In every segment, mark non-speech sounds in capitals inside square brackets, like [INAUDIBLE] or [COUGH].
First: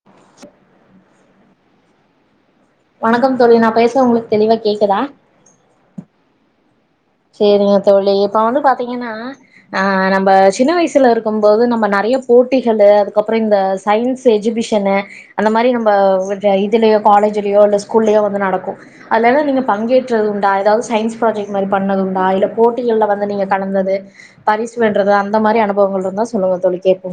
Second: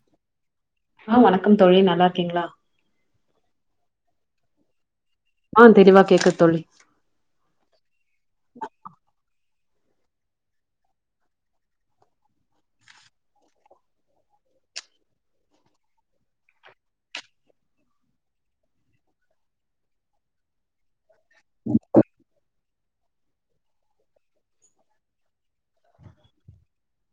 [INAUDIBLE] ஆ வணக்கம் தோழி நல்லா இருக்கீங்களா வணக்கம் தோழி நா பேசுறது உங்களுக்கு தெளிவா கேக்குதா ஆ தெளிவா கேக்குது தோழி சரிங்க தோழி இப்ப வந்து பாத்தீங்கன்னா ஆ நம்ப சின்ன வயசுல இருக்கும் போது நம்ம நிறைய போட்டிகள் அதுக்கப்புறம் இந்த [UNINTELLIGIBLE] எக்ஸிபிஷன்னு அந்த மாரி நம்ம இதுலயோ காலேஜ்லயோ இல்ல ஸ்கூல்லயோ வந்து நடக்கு அதலா நீங்க பங்கேற்றது உண்டா ஏதாது சயின்ஸ் ப்ராஜெக்ட் மாரி பண்ணது உண்டா இல்ல போட்டிகள்ல வந்து நீங்க கலந்தது பரிசு வென்றது அந்த மாரி அனுபவங்கள் இருந்தா சொல்லுங்க தோழி கேட்போ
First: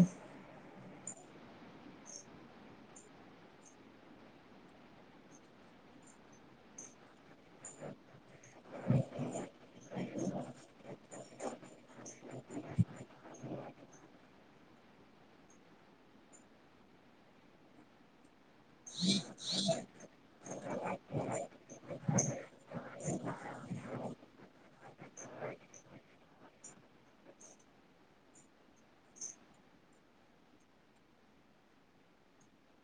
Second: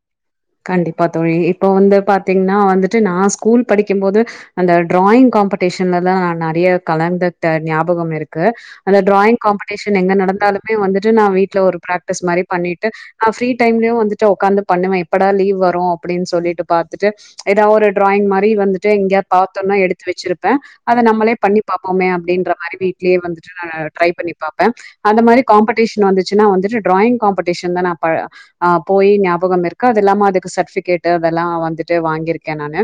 கண்டிப்பா தோழி இப்போ வந்து பாத்தீங்கன்னா வந்துட்டு நா ஸ்கூல் படிக்கும் போது அந்த டிராயிங் காம்படிஷன்ல நா நெறைய கலந்தட்ட ஞாபகம் இருக்கு க்கு அந்த டிராயிங் காம்படிஷன் எங்க நடந்தாலுமே வந்து ட்டு நா வீட்ல ஒரு பிராக்டிஸ் மாரி பண்ணிட்டு நா ஃபிரீ டைம்ல வந்துட்டு உக்காந்து பண்ணுவே எப்படா லீவ் வரு அப்டின்னு சொல்லிட்டு பாத்துட்டு ஏதா ஒரு டிராயிங் மாரி வந்துட்டு எங்கயா பாத்தோனா எடுத்து வச்சிருப்பே அத நம்மளே பண்ணி பாப்போமே அப்டின்ற மாரி வீட்லே வந்துட்டு நா ட்ரை பண்ணி பாப்பே அந்த மாரி காம்படிஷன் வந்துச்சுன்னா வந்துட்டு டிராயிங் காம்படிஷன் தா நா அ போயி ஞாபகம் இருக் க்கு அது இல்லாம அதுக்கு சர்டிபிகேட்டு் அதெல்லா வந்துட்டு வாங்கியிருக்கே நானு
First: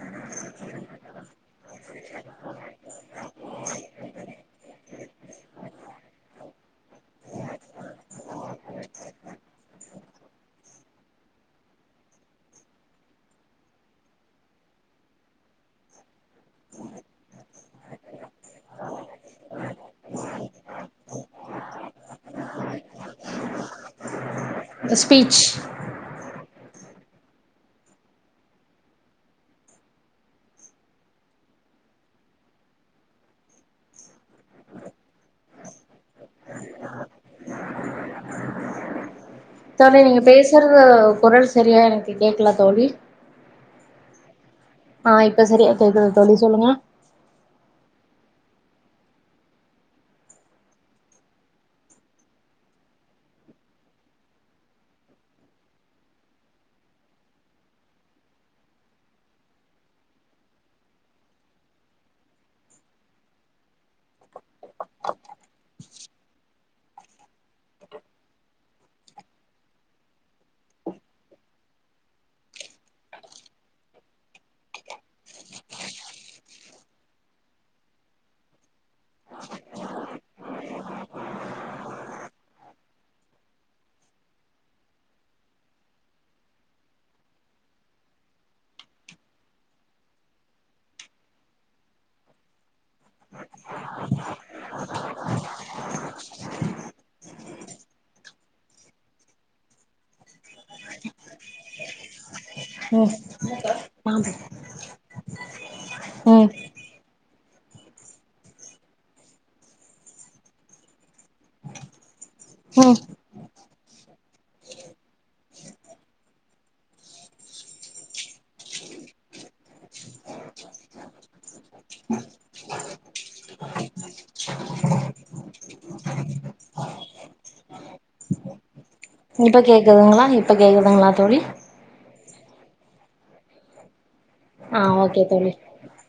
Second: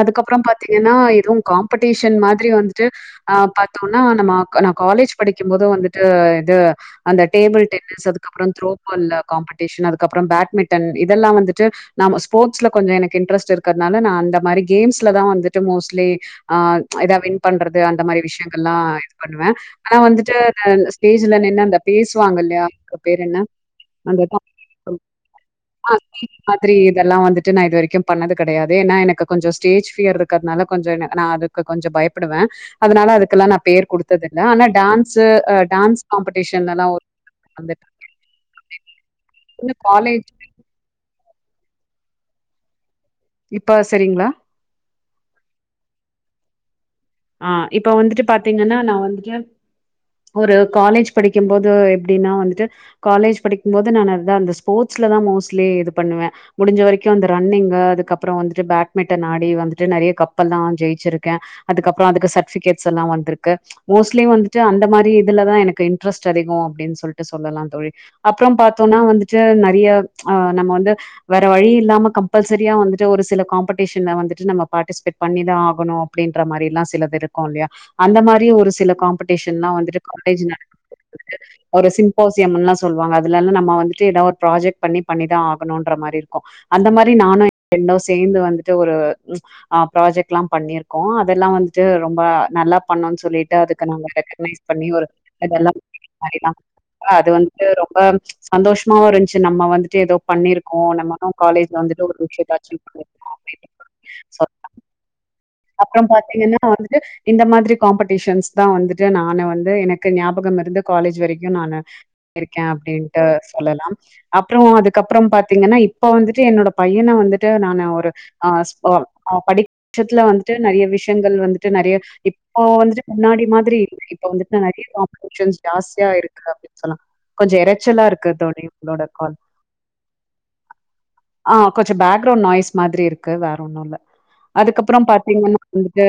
அதுக்கப்பறம் பாத்தீங்கன்னா எதுவு காம்படிஷன் மாதிரி வந்துட்டு அ பாத்தோனா நம்ம நா காலேஜ் படிக்கும் போது வந்துட்டு இது அந்த டேபிள் டென்னிஸ் அதுக்கப்பரோ த்ரோபால் ல காம்படிஷன் அதுக்கப்ரோ பேட்மிண்டன் இதெல்லா வந்துட்டு நம்ம ஸ்போர்ட்ஸ்ல கொஞ்சம் எனக்கு இட்ரெஸ்ட் இருக்கிறதுனால நா அந்த மாரி கேம்ஸ்ல தான் வந்துட்டு மோஸ்ட்லி ஆஹ் இதா வின் பண்றது அந்த மாரி விஷயங்கள் எல்லாம் இது பண்ணுவ ஆனா வந்துட்டு அந்த ஸ்டேஜ்ல நின்னு அந்த பேசுவாங்கல்லயா அதுக்கு பேர் என்ன அந்த ஸ்பீச் அந்த மாரி இதெல்லாம் வந்துட்டு நா இது வரைக்கும் பண்ணது கிடையாது ஏன்னா எனக்கு கொஞ்சம் ஸ்டேஜ் பியர் இரு இருக்கற்துனால கொஞ்சொ நா அதுக்கு கொஞ்சொ பயப்படுவே அதனால அதுக்கெல்லா நா பேர் கொடுத்தது இல்ல ஆனா டான்ஸ் டான்ஸ் அ காம்படிஷன்லல்லா ஒ வந்துட்டு இருக்கே [UNINTELLIGIBLE] தோழி நீங்க பேசுறது குரல் சரியா எனக்கு கேக்கல தோழி இப்ப சரிங்களா ஆ இப்ப சரியா கேக்குது தோழி சொல்லுங்க ஆ இப்ப வந்துட்டு பாத்தீங்கன்னா நா வந்துட்டு ஒரு காலேஜ் படிக்கும் போது எப்டின்னா வந்துட்டு காலேஜ் படிக்கும் போது நா அதான் அந்த ஸ்போர்டஸ்லதா மோஸ்ட்லி இது பண்ணுவே முடிஞ்ச வரைக்கு அந்த ரன்னிங்கு அதுக்கப்புரோ வந்துட்டு பேட்மிண்டன் ஆடி வந்துட்டு நெறைய கப்பெல்லா ஜெயிச்சிருக்கே அதுக்கப்புரோ அதுக்கு சர்டிபிகேட்ஸ் எல்லா வந்துருக்கு மோஸ்ட்லி வந்துட்டு அந் இந்த மாதிரி இதுல தா எனக்கு இன்ட்ரெஸ்ட் அதிகோ அப்டின் சொல்லிட்டு சொல்லலா தோழி அப்புறம் பாத்தோம்னா வந்துட்டு நெறைய ஆ நம்ம வந்து வேற வழி இல்லாம கம்பல்சரியா வந்துட்டு ஒரு சில காம்படிஷன்ல வந்துட்டு நம்ம பார்ட்டிசிபேட் பண்ணிதா ஆகணும் அப்டின்ற மாரில்லா சிலது இருக்கு இல்லையா அந்த மாரி ஒரு சில காம்படிஷ் எல்லா வந்துட்டு காலேஜ் [UNINTELLIGIBLE] ஒரு சிம்போசியமுனு சொல்லுவாங்க அதுல நம்ம வந்துட்டு ஏதாவ ஒரு ப்ராஜெக்ட் பண்ணி பண்ணிதா ஆகணும்ன்ற மாரி இருக்கு அந்த மாரி நானு எ ஃபிரண்டு சேந்து வந்துட்டு ஒரு அ ப்ராஜெக்ட்ல்லா பண்ணிருக்கோ அதெல்லா வந்துட்டு ரொம்ப நல்லா பண்ணோ சொல்லிட்டு அதுக்கு நாங்க ரெக னைஷ் பண்ணிட்டு ஒரு [INAUDIBLE] ல்லா [INAUDIBLE] அது வந்து ரொம்ப சந்தோஷமாவு இருந்ச்சு நம்ம வந்துட்டு ஏதோ பண்ணிருக்கோ நம்மளு காலேஜ்ல வந்துட்டு ஒரு விஷயத்த அச்சீவ் ம் பண்ணிருக்கோ [UNINTELLIGIBLE] அப்ரம் ம் பாத்தீங்கன்னா வந்துட்டு இந்த மாதிரி காம்படிஷன் தா வந்து ட்டு நானு வந்து எனக்கு ஞாபகம் இருந்து காலேஜ் வரைக்கு நானு இருக்கே ம் அப்டின்ட்டு சொல்லலா அப்றொ அதுக்கப்றொ பாத்தீங்கனா இப்ப வந்துட்டு என்னோட பையன வந்துட்டு நானு ஒரு ஆ ஸ்பேம் அவ படிப் பட்சத்துல வந்துட்டு நறிய விஷயங்கள் வந்துட்டு நறிய இப்போ வந்துட்டு முன்னாடி மாதிரி இப்ப வந்துட்டு நறிய காம்படிஷன்ஸ் ஜாஸ்தியா இருக்கு அப்டின் சொல்லா கொஞ்ச எரெச்சலாருக்கு தோழி உங்களோட கால். இப்ப கேக்குதுங்களா இப்ப கேக்குதுங்களா தோழி கொஞ்சொ பேக்ரவுண்ட் நாய்ஸ் மாதிரி இருக்கு வேற ஒன்னு இல்ல ஆ அதுக்கப்றொ ஓகே தோழி பாத்தீங்கனா வந்துட்டு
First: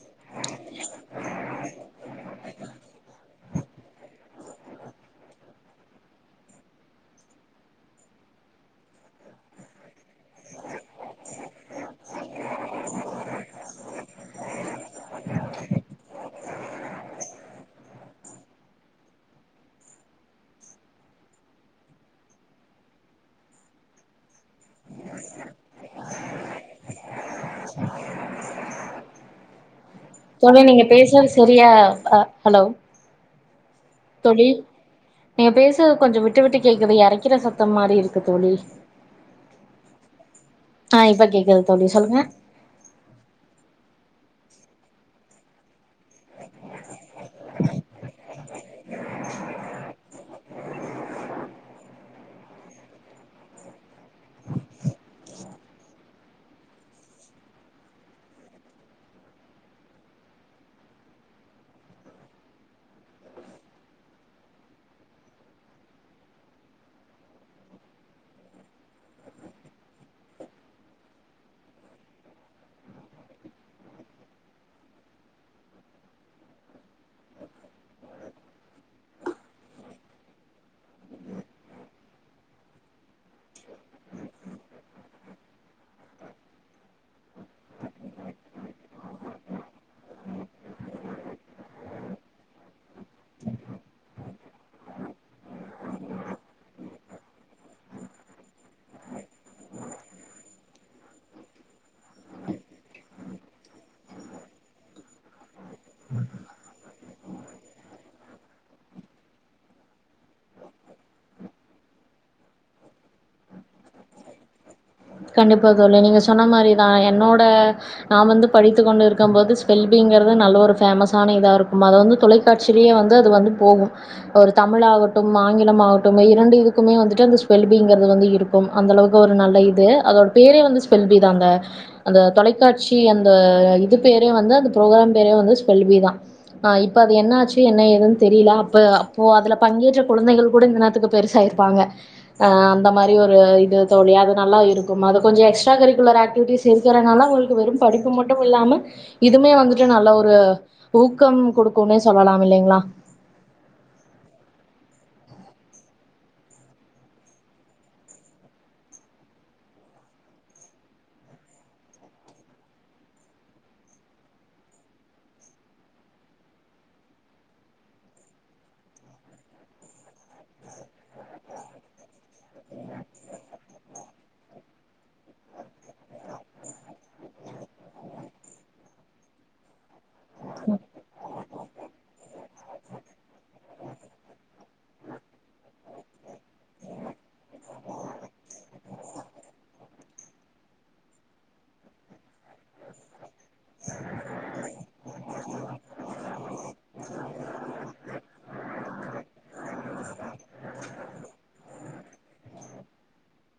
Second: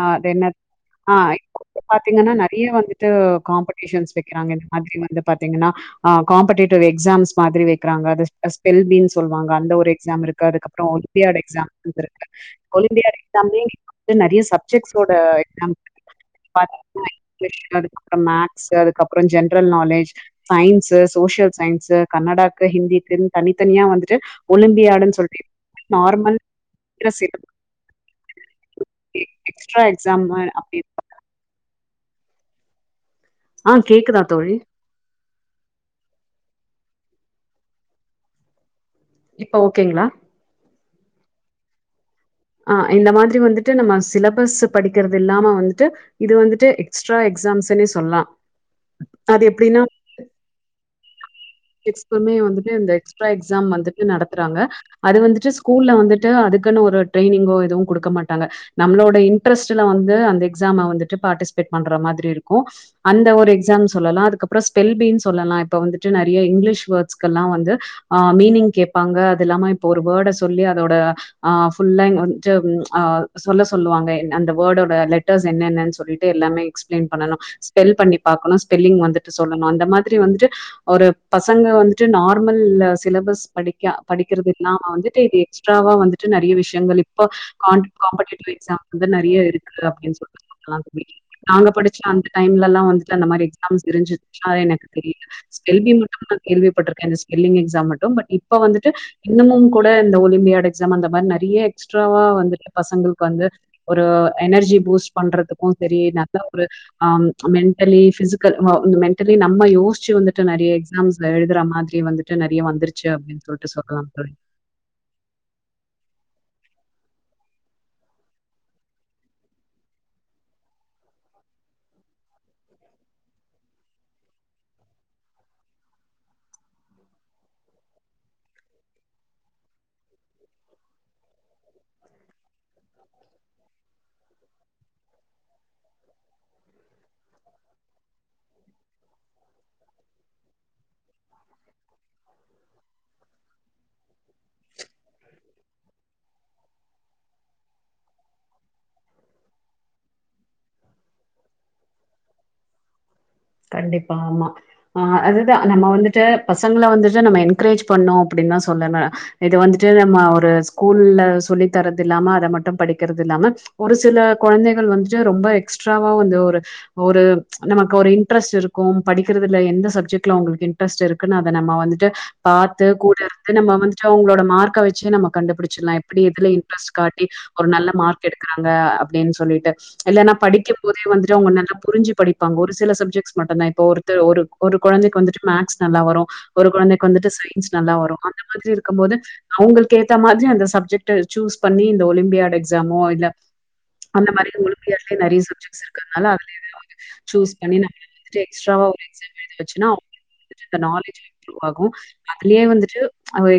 ஆ அது என்னது ஆ இப்ப பாத்தீங்கனா நறிய வந்துட்டு காம்படிஷன்ஸ் வெக்கிறாங்க இந்த மாதிரி வந்து பாத்தீங்கனா ஆ காம்படேட்டிவ் எக்ஸாம்ஸ் மாதிரி வெக்கிறாங்க அது ஸ்பெல் பீ னு சொல்வாங்க அந்த ஒரு எக்ஸாம் இருக்கு அதுக்கப்றொ லியர்ட் எக்ஸாம் இப்பர் ஒலிம்பியா எக்ஸாம்லேயே வந்து நெறயா சப்ஜெக்ட்ஸ்சோட எக்ஸாம் [INAUDIBLE] அதுக்கப்றொ மேக்ஸ் அதுக்கப்றொ general knowledge science social science கன்னடாக்கு ஹிந்திக்குன் தனித்தனியா வந்துட்டு ஒலிம்பியாடுன் சொல்ட்டு நார்மல் [INAUDIBLE] எக்ஸ்ட்ரா எக்ஸாம் தோழி அப்டி நீங்க பேசறது சரியா அ ஹலோ ஆ கேக்குதா தோழி நீங்க பேசுறது கொஞ்சொ விட்டு விட்டு கேக்குது எரைக்கிற சத்தொ மாரி இருக்கு தோழி இப்ப ஓ கே ங்களா ஆ இப்ப கேக்குது தோழி சொல்லுங்க ஆ இந்த மாதிரி வந்துட்டு நம்ம சிலபஸ் படிக்கறது இல்லாம வந்துட்டு இது வந்துட்டு எக்ஸ்ட்ரா எக்ஸாம்ஸுன்னே சொல்லலா அது எப்டின்னா கிட்ஸ்க்குமே வந்துட்டு இந்த எக்ஸ்ட்ரா எக்ஸாம் வந்துட்டு நடத்தறாங்க அது வந்துட்டு ஸ்கூல்ல வந்துட்டு அதுக்குன் ஒரு ரெயனிங்கோ எதுவு குடுக்க மாட்டாங்க நம்மளோட இன்ட்ரெஸ்ட்ல வந்து அந்த எக்ஸாம வந்துட்டு பார்ட்டிசிபேட் பண்ற மாதிரி இருக்கு அந்த ஒரு எக்ஸாம் சொல்லலா அதுக்கப்றொ ஸ்பெல் பீன் சொல்லலா இப்ப வந்துட்டு ந இய இங்கிலிஷ் வேர்ட்ஸ்க்கெல்லா வந்து ஆ மீனிங் கேப்பாங்க அது இல்லாம இப்ப ஒரு வேர்ட சொல்லி அதோட ஆ ஃபுல்லா இங் வந்துட்டு ஆ சொல்ல சொல்லுவாங்க என் அந்த வேர்டோட லெட்டர்ஸ் என்னென்னன் சொல்லிட்டு எல்லாமே எக்ஸ்பிளைன் பண்ணணு ஸ்பெல் பண்ணி பாக்கணு ஸ்பெல்லி்ங் வந்துட்டு சொல்லணு அந்த மாதிரி வந்துட்டு ஒரு பசங்க வந்துட்டு நார்மல் சிலபஸ் படிக்க படிக்கறதில்லாம வந்துட்டு இது ட்ராவா வந்துட்டு நறிய விஷ்யங்கள் இப்ப கான் காம்பிட்டேட்டிவ் எக்ஸாம் வந்து நறிய இருக்கு அப்டின் சொல்ல நா தூக் வி நாங்க படிச்ச அந்த டைம்லலா வந்துட்டு அந்த மாரி எக்ஸாம்ஸ் இருந்துச்சினா எனக்கு தெரியல ஸ்பல் பீ மட்டு நா கேள்விப்பட்ருக்கே இந்த ஸ்பெல்லிங் எக்ஸாம் மட்டு பட் இப்பொ வந்துட்டு இன்னமு கூட இந்த ஒலிம்பியாட் எக்ஸாம் அந்த மாரி நெறைய எக்ஸ்ட்ராவா வந்துட்டு பசங்களுக்கு வந்து ஒரு எனர்ஜி பூஸ்ட் பண்றதுக்கு சரி நல்ல ஒரு அ ம் மென்டலி ஃபிசிக்கல் ஆ மென்டலி நம்ம யோஸ்ச்சு வந்து ட்டு நறிய எக்ஸாம்ஸ்ல எழுதுற மாதிரி வந்துட்டு நறிய வந்துருச்சு அப்டின் சொல்ட்டு சொல்லலாம் தோழி கண்டிப்பா தோழி நீங்க சொன்ன மாரிதா என்னோட நா வந்து படித்துக் கொண்டு இருக்கும் போது ஸ்பெல்பீங்கறது நல்ல ஒரு ஃபேமஸான இதா இருக்கும் அத வந்து தொலை காட்சிலயே வந்து அது வந்து போகு ஒரு தமிழ் ஆகட்டும் ஆங்கிலம் ஆகட்டும் இரண்டு இதுக்குமே வந்துட்டு அந்த ஸ்பெல்பீங்கறது வந்து இருக் அந்தளவுக்கு ஒரு நல்ல இது அதோட பேரே வந்து ஸ்பெல் பீ தாங்க அந்த தொலைக்காட்சி அந்த இது பேரே வந்து அந்த ப்ரோக்ராம் பேரே வந்து ஸ்பெல் பீ தா ஆ இப்ப அது என்னாச்சு என்ன ஏதுன் தெரில அப்ப அப்போ அதுல பங்கேற்ற குழந்தைகள் கூட இந்த நேரத்துக்கு பெருசாயிருப்பாங்க ஆ அந்த மாரி ஒரு இது தோழி அது நல்லா இருக் குமா அத கொஞ்சொ எக்ஸ்ட்ரா கரிக்குலர் ஆக்டிவிட்டிஸ் இருக்கிறனால ஒங்களுக்கு வெறு படிப்பு மட்டு இல்லாம இதுமே வந்துட்டு நல்ல ஒரு ஊக்கம் கொடுக்குனே சொல்லலாம் இல்லைங்களா கண்டிப்பா ஆமா ஆ அதுதா நம்ம வந்துட்டு பசங்கள வந்துட்டு நம்ம என்கரேஜ் பண்ணோ அப்டின்னா சொல்லன இது வந்துட்டு நம்ம ஒரு ஸ்கூல்ல சொல்லி தரதில்லாம அத மட்டு படிக்கிறதில்லாம ஒரு சில கொழந்தைகள் வந்துட்டு ரொம்ப எக்ஸ்ட்ராவா வந்து ஒரு ஒரு நமக்கொரு இன் ட்ரெஸ்ட் இருக்கு படிக்கிறதுல எந்த சப்ஜெக்ட்ல அவுங்களுக்கு இன் ட்ரெஸ்ட் இருக்குன் அத நம்ம வந்துட்டு பாத்து கூடருந்து நம்ம வந்துட்டு அவுங்களோட மார்க்க வச்சு நம்ம கண்டுபுடிச்சிட்லா எப்டி இதுல இன்ட்ரெஸ்ட் காட்டி ஒரு நல்ல மார்க் எடுக்குறாங்க அப்டின் சொல்லிட்டு இல்லன்னா படிக்கும் போதே வந்துட்டு அவுங்க நல்லா புரிஞ்சு படிப்பாங்க ஒரு சில சப்ஜெக்ட் ஸ் மட்டுந்தா இப்போ ஒருத்த ஒரு ஒரு கொழந்தைக்கு வந்துட்டு மேக்ஸ் நல்லா வரு ஒரு கொழந்தைக்கு வந்துட்டு சயின்ஸ் நல்லா வரு அந்த மாத்ரி இருக்கும் போது அவுங்களுக்கு ஏத்த மாத்ரி அந்த சப்ஜெக்ட்ட சூஸ் பண்ணி இந்த ஒலிம்பியாட் எக்ஸாமோ இல்ல அந்த மாரி ஒலிம்பியாட்ல நறைய சப்ஜெக்ட்ஸ் இருக்கனால அதுல எதாவ்து சூஸ் பண்ணி நம்ம வந்துட்டு எக்ஸ்ட்ராவா ஒரு எக்ஸாம் எழுத வச்சுனா அவுங்களுக்கு வந்துட்டு இந்த நாலேஜ் இம்புரூவ் ஆகு அதுலே வந்துட்டு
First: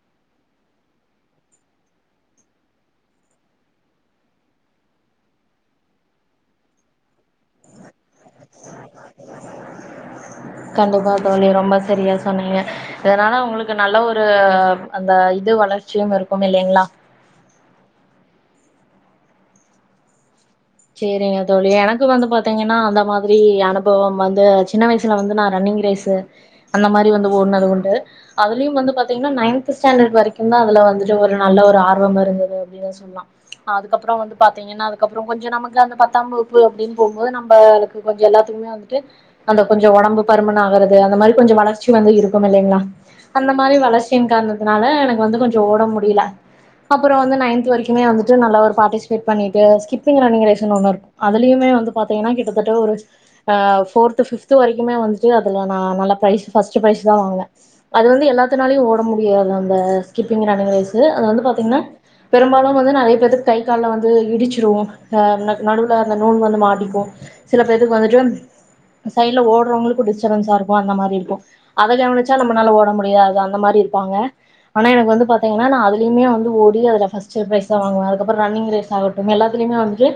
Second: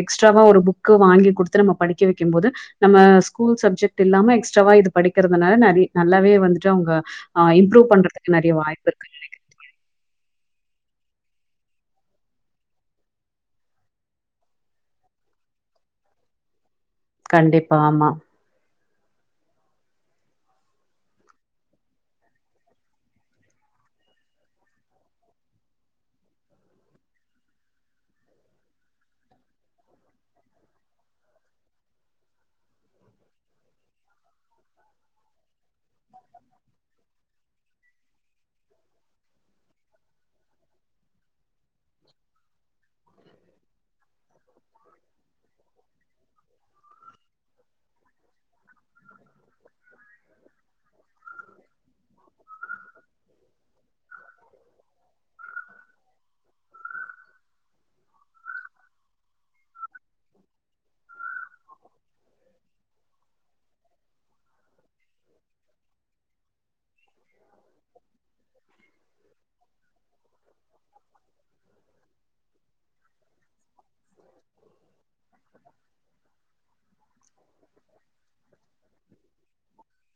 எக்ஸ்ட்ராவா ஒரு புக்கு வாங்கி குடுத்து நம்ம படிக்க வெக்கும்போது நம்ம ஸ்கூல் சப்ஜெக்ட் இல்லாம எக்ஸ்ட்ராவா இது படிக்குறதுனால நறி நல்லாவே வந்துட்டு அவுங்க ஆ இம்ப்ரூவ் பண்றதுக்கு நறைய வாய்ப்பிருக்கு கண்டிப்பா தோழி ரொம்ப சரியா சொன்னீங்க இதனால உங்ளுக்கு நல்ல ஒரு அந்த இது வளர்ச்சியும் இருக்கும் இல்லிங்ளா கண்டிப்பா ஆமா சேரிங்க தோழி எனக்கு வந்து பாத்தீங்கனா அந்த மாதிரி அனுபவம் வந்து சின்ன வய் சுல வந்து நா ரன்னிங் ரேஸ்ஸு அந்த மாரி வந்து ஓட்னது உண்டு அதுலயும் வந்து பாத்தீங்கனா நைன்த்து ஸ்டாண்டர்ட் வரைக்கு தா அதுல வந்துட்டு ஒரு நல்ல ஒரு ஆர்வம் இருந்தது அப்டினு சொல்லா ஆ அதுக்கப்றோ வந்து பாத்தீங்கனா அதுக்கப்றோ கொஞ்சோ நம்ம ளா அந்த பத்தாம் வகுப்பு அப்டின் போம்போது நம்ப அதுக்கு கொஞ்சோ எல்லாத்துக்குமே வந்துட்டு அந்த கொஞ்சோ ஒடம்பு பருமன் ஆகுறது அந்த மாரி கொஞ்சோ வளர்ச்சி வந்து இருக்குமில்லைங்ளா அந்த மாரி வளர்ச்சியின் கார்ணத்துனால எனக்கு வந்து கொஞ்சோ ஓட முடில அப்றோ வந்து நைன்த்து வரைக்குமே வந்துட்டு நல்ல ஒரு பார்ட்டிஸ்பேட் பண்ணிட்டு ஸ்கிப்பிங் ரன்னிங் ரேஸ் [UNINTELLIGIBLE] அதுலியுமே வந்து பாத்தீங்கனா கிட்டத்தட்ட ஒரு ஆ ஃபோர்த்து ஃபிஃப்த்து வரைக்குமே வந்துட்டு அதுல நா நல்லா ப்ரைஸ் ஃபர்ஸ்ட் ப்ரைஸ் தா வாங்குவே அது வந்து எல்லாத்துனாலயு ஓட முடியாது அந்த ஸ்கிப்பிங்கு ரன்னிங் ரேஸு அது வந்து பாத்தீங்கனா பெரும்பாலும் வந்து நறைய பேத்துக்கு கை கால்ல வந்து இடிச்சிரு ஆ நடுவுல அந்த நூல் வந்து மாட்டிக்கு சில பேத்துக்கு வந்துட்டு சைட்ல ஓட்றோங்களுக்கு டிஸ்டபன்ஸாருக்கு அந்த மாரி இருக்கு அத கவனிச்சா நம்மனால ஓட முடியாது அந்த மாரி இருப்பாங்க ஆனா எனக்கு வந்து பாத்தீங்னா நா அதுலியுமே வந்து ஓடி அதுல ஃபர்ஸ்ட் ப்ரைஸ் தா வாங்குவே அதுக்கப்றோ ரன்னிங் ரேஸ் ஆகட்டும் எல்லாத்துலியுமே வந்துட்டு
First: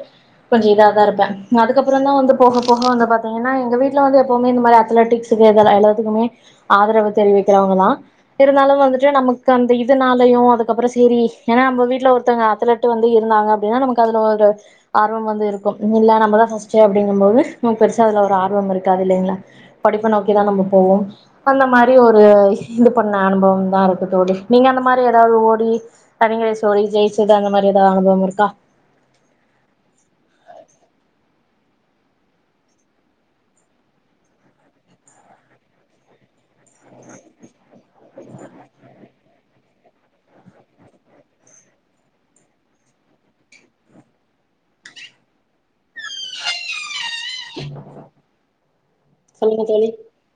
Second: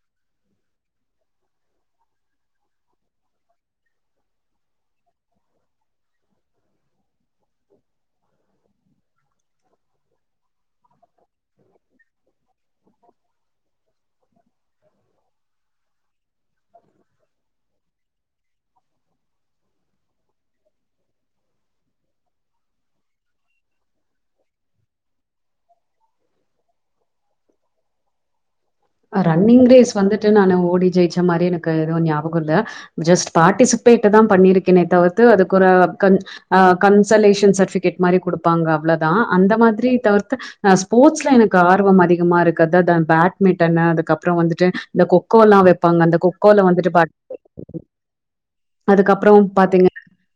கொஞ்சோ இத தாருப்பே அதுக்கப்றோ தா வந்து போக போக வந்து பாத்தீங்கனா எங்க வீட்ல வந்து எப்போமே இந்த மாரி அத்லட்டிக்ஸ் [UNINTELLIGIBLE] எல்லாத்துக்குமே ஆதரவு தெரிவிக்கிறவங்களா இருந்தாலும் வந்துட்டு நமக்கு அந்த இதுனாலையு அது க்கப்றோ சேரி ஏனா நம்ப வீட்ல ஒருத்தோங்க அத்லட்டு வந்து இருந்தாங்க அப்டினா நமக்கு அதுல ஒரு ஆர்வம் வந்து இருக்கும் இல்ல நம்மதா ஃபர்ஸ்ட்டு அப்டிங்கம் போது நம் பெருசா அதுல ஒரு ஆர்வம் இருக்காது இல்லைங்ளா படிப்ப நோக்கி தா நம்ம போவோம் அந்த மாரி ஒரு இது பண்ண அனுபவம் தா இருக்கு தோழி நீங்க அந்த மாரி எதாவ்து ஓடி ரன்னிங் ரேஸ் ஓடி ஜெயிச்சது அந்த மாரி எதா அனுபவம் இருக்கா ஆ ரன்னிங் ரேஸ் வந்துட்டு நானு ஓடி ஜெயிச்ச மாரி எனக்கு எது ஞாபகோல்ல ஜஸ்ட் பார்ட்டிசிபேட்ட தா பண்ணிருக்கேனே தவிர்த்து அதுக்கு ஒரு கன் அ கன்சலேஷன் சர்ட்டிஃபிகேட் மாரி குடுப்பாங்க அவ்ளோதா அந்த மாதிரி தவிர்த்து நா ஸ்போர்ட்ஸ்ல எனக்கு ஆர்வம் அதி அதிகமா இருக்கு அதா பேட்மிண்டனு அதுக்கப்றோ வந்துட்டு இந்த கொக்கோ எல்லாம் வைப்பாங்க அந்த கொக்கோல வந்துட்டு பா அதுக்கப்றோ சொல்லுங்க பாத்தீங்க தோழி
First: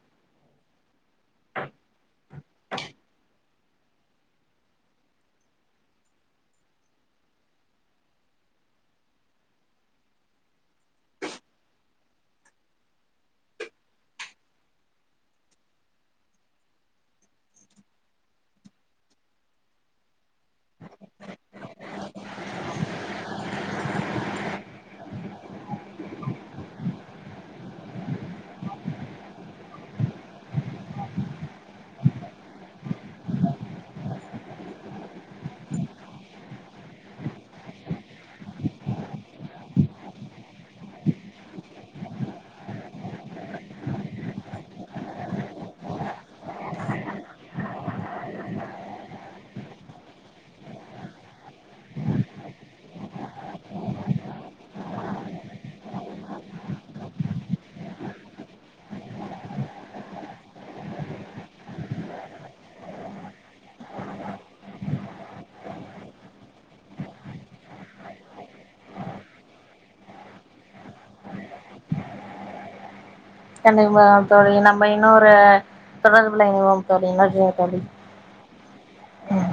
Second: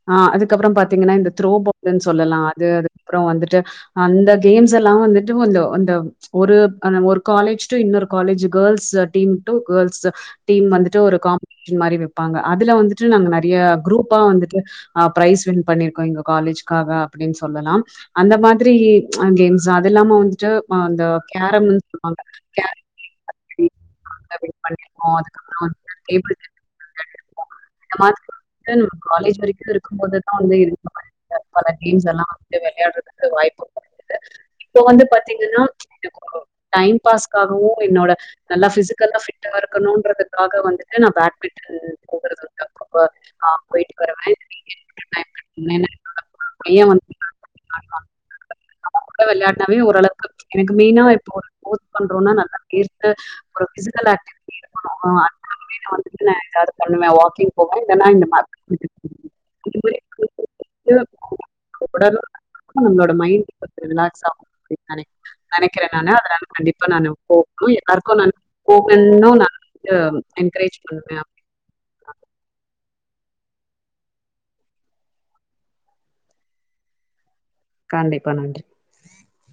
ஆ அதுக்கப்புறோ பாத்தீங்கனா இந்த த்ரோபாலுனு சொல்லலாம் அது அதுக்கப்றோ வந்துட்டு அந்த கேம்ஸ் எல்லாம் வந்துட்டு அந்த அந்த ஒரு ஆனா ஒரு காலேஜ் டூ இன்னொரு college girls team to girls team வந்துட்டு ஒரு காம்படிஷன் மாரி வைப்பாங்க அதுல வந்துட்டு நாங்க நறையா குரூப்பா வந்துட்டு ஆ பிரைஸ் வின் பண்ணிருக்கோம் எங்க காலேஜ்காக அப்டினு சொல்லலாம் அந்த மாதிரி கேம்ஸ் அது இல்லாம வந்துட்டு அந்த கேம்ப் [UNINTELLIGIBLE] சொல்லுவாங்க [UNINTELLIGIBLE] [UNINTELLIGIBLE] பண்ணிருக்கோம் அதுக்கப்றோ [UNINTELLIGIBLE] காலேஜ் வரைக்கும் இருக்கும்போது நா வந்து இருக்கு பல டீம்ஸ்லா விளையாடுறதுக்கு வாய்ப்பும் இருக்குது இப்போ வந்து பாத்தீங்கன்னா டைம் பாஸ்காகவும் என்னோட நல்லா பிசிக்கல்லா ஃபிட்டா இருக்கணும்ன்றதுக்காக வந்துட்டு நான் பேட்மிட்டன் போகுறது உண் அப்பப்ப ஆ போயிட்டு வருவேன் [UNINTELLIGIBLE] அவன் கூட விளையானாவே ஓரளவுக்கு எனக்கு மெயினா ஒர்தர் ஓத் பண்றோம்னா நல்லா கேட்டு ஒரு பிசிக்கல் ஆக்டிவி இருக்கணும் அதுக்காகவே நான் வந்துட்டு நான் ஏதாது பண்ணுவேன் வாக்கிங் போவேன் இல்லனா இந்த மார்கட் [UNINTELLIGIBLE] அ நம்மோட மைண்ட்ப்ப ரிலாக்ஸ் ஆக நினைக்கிறேன் அனால அதனால கண்டிப்பா நானு போகணும் எல்லாருக்கும் ந போகும் ந து என்கரேஜ் பண்ணுவே கண்டிப்பா தோழி நம்ம இன்னொரு தொடர்புல இனைவோம் தோழி நன்றிங்க தோழி கண்டிப்பா நன்றி ம்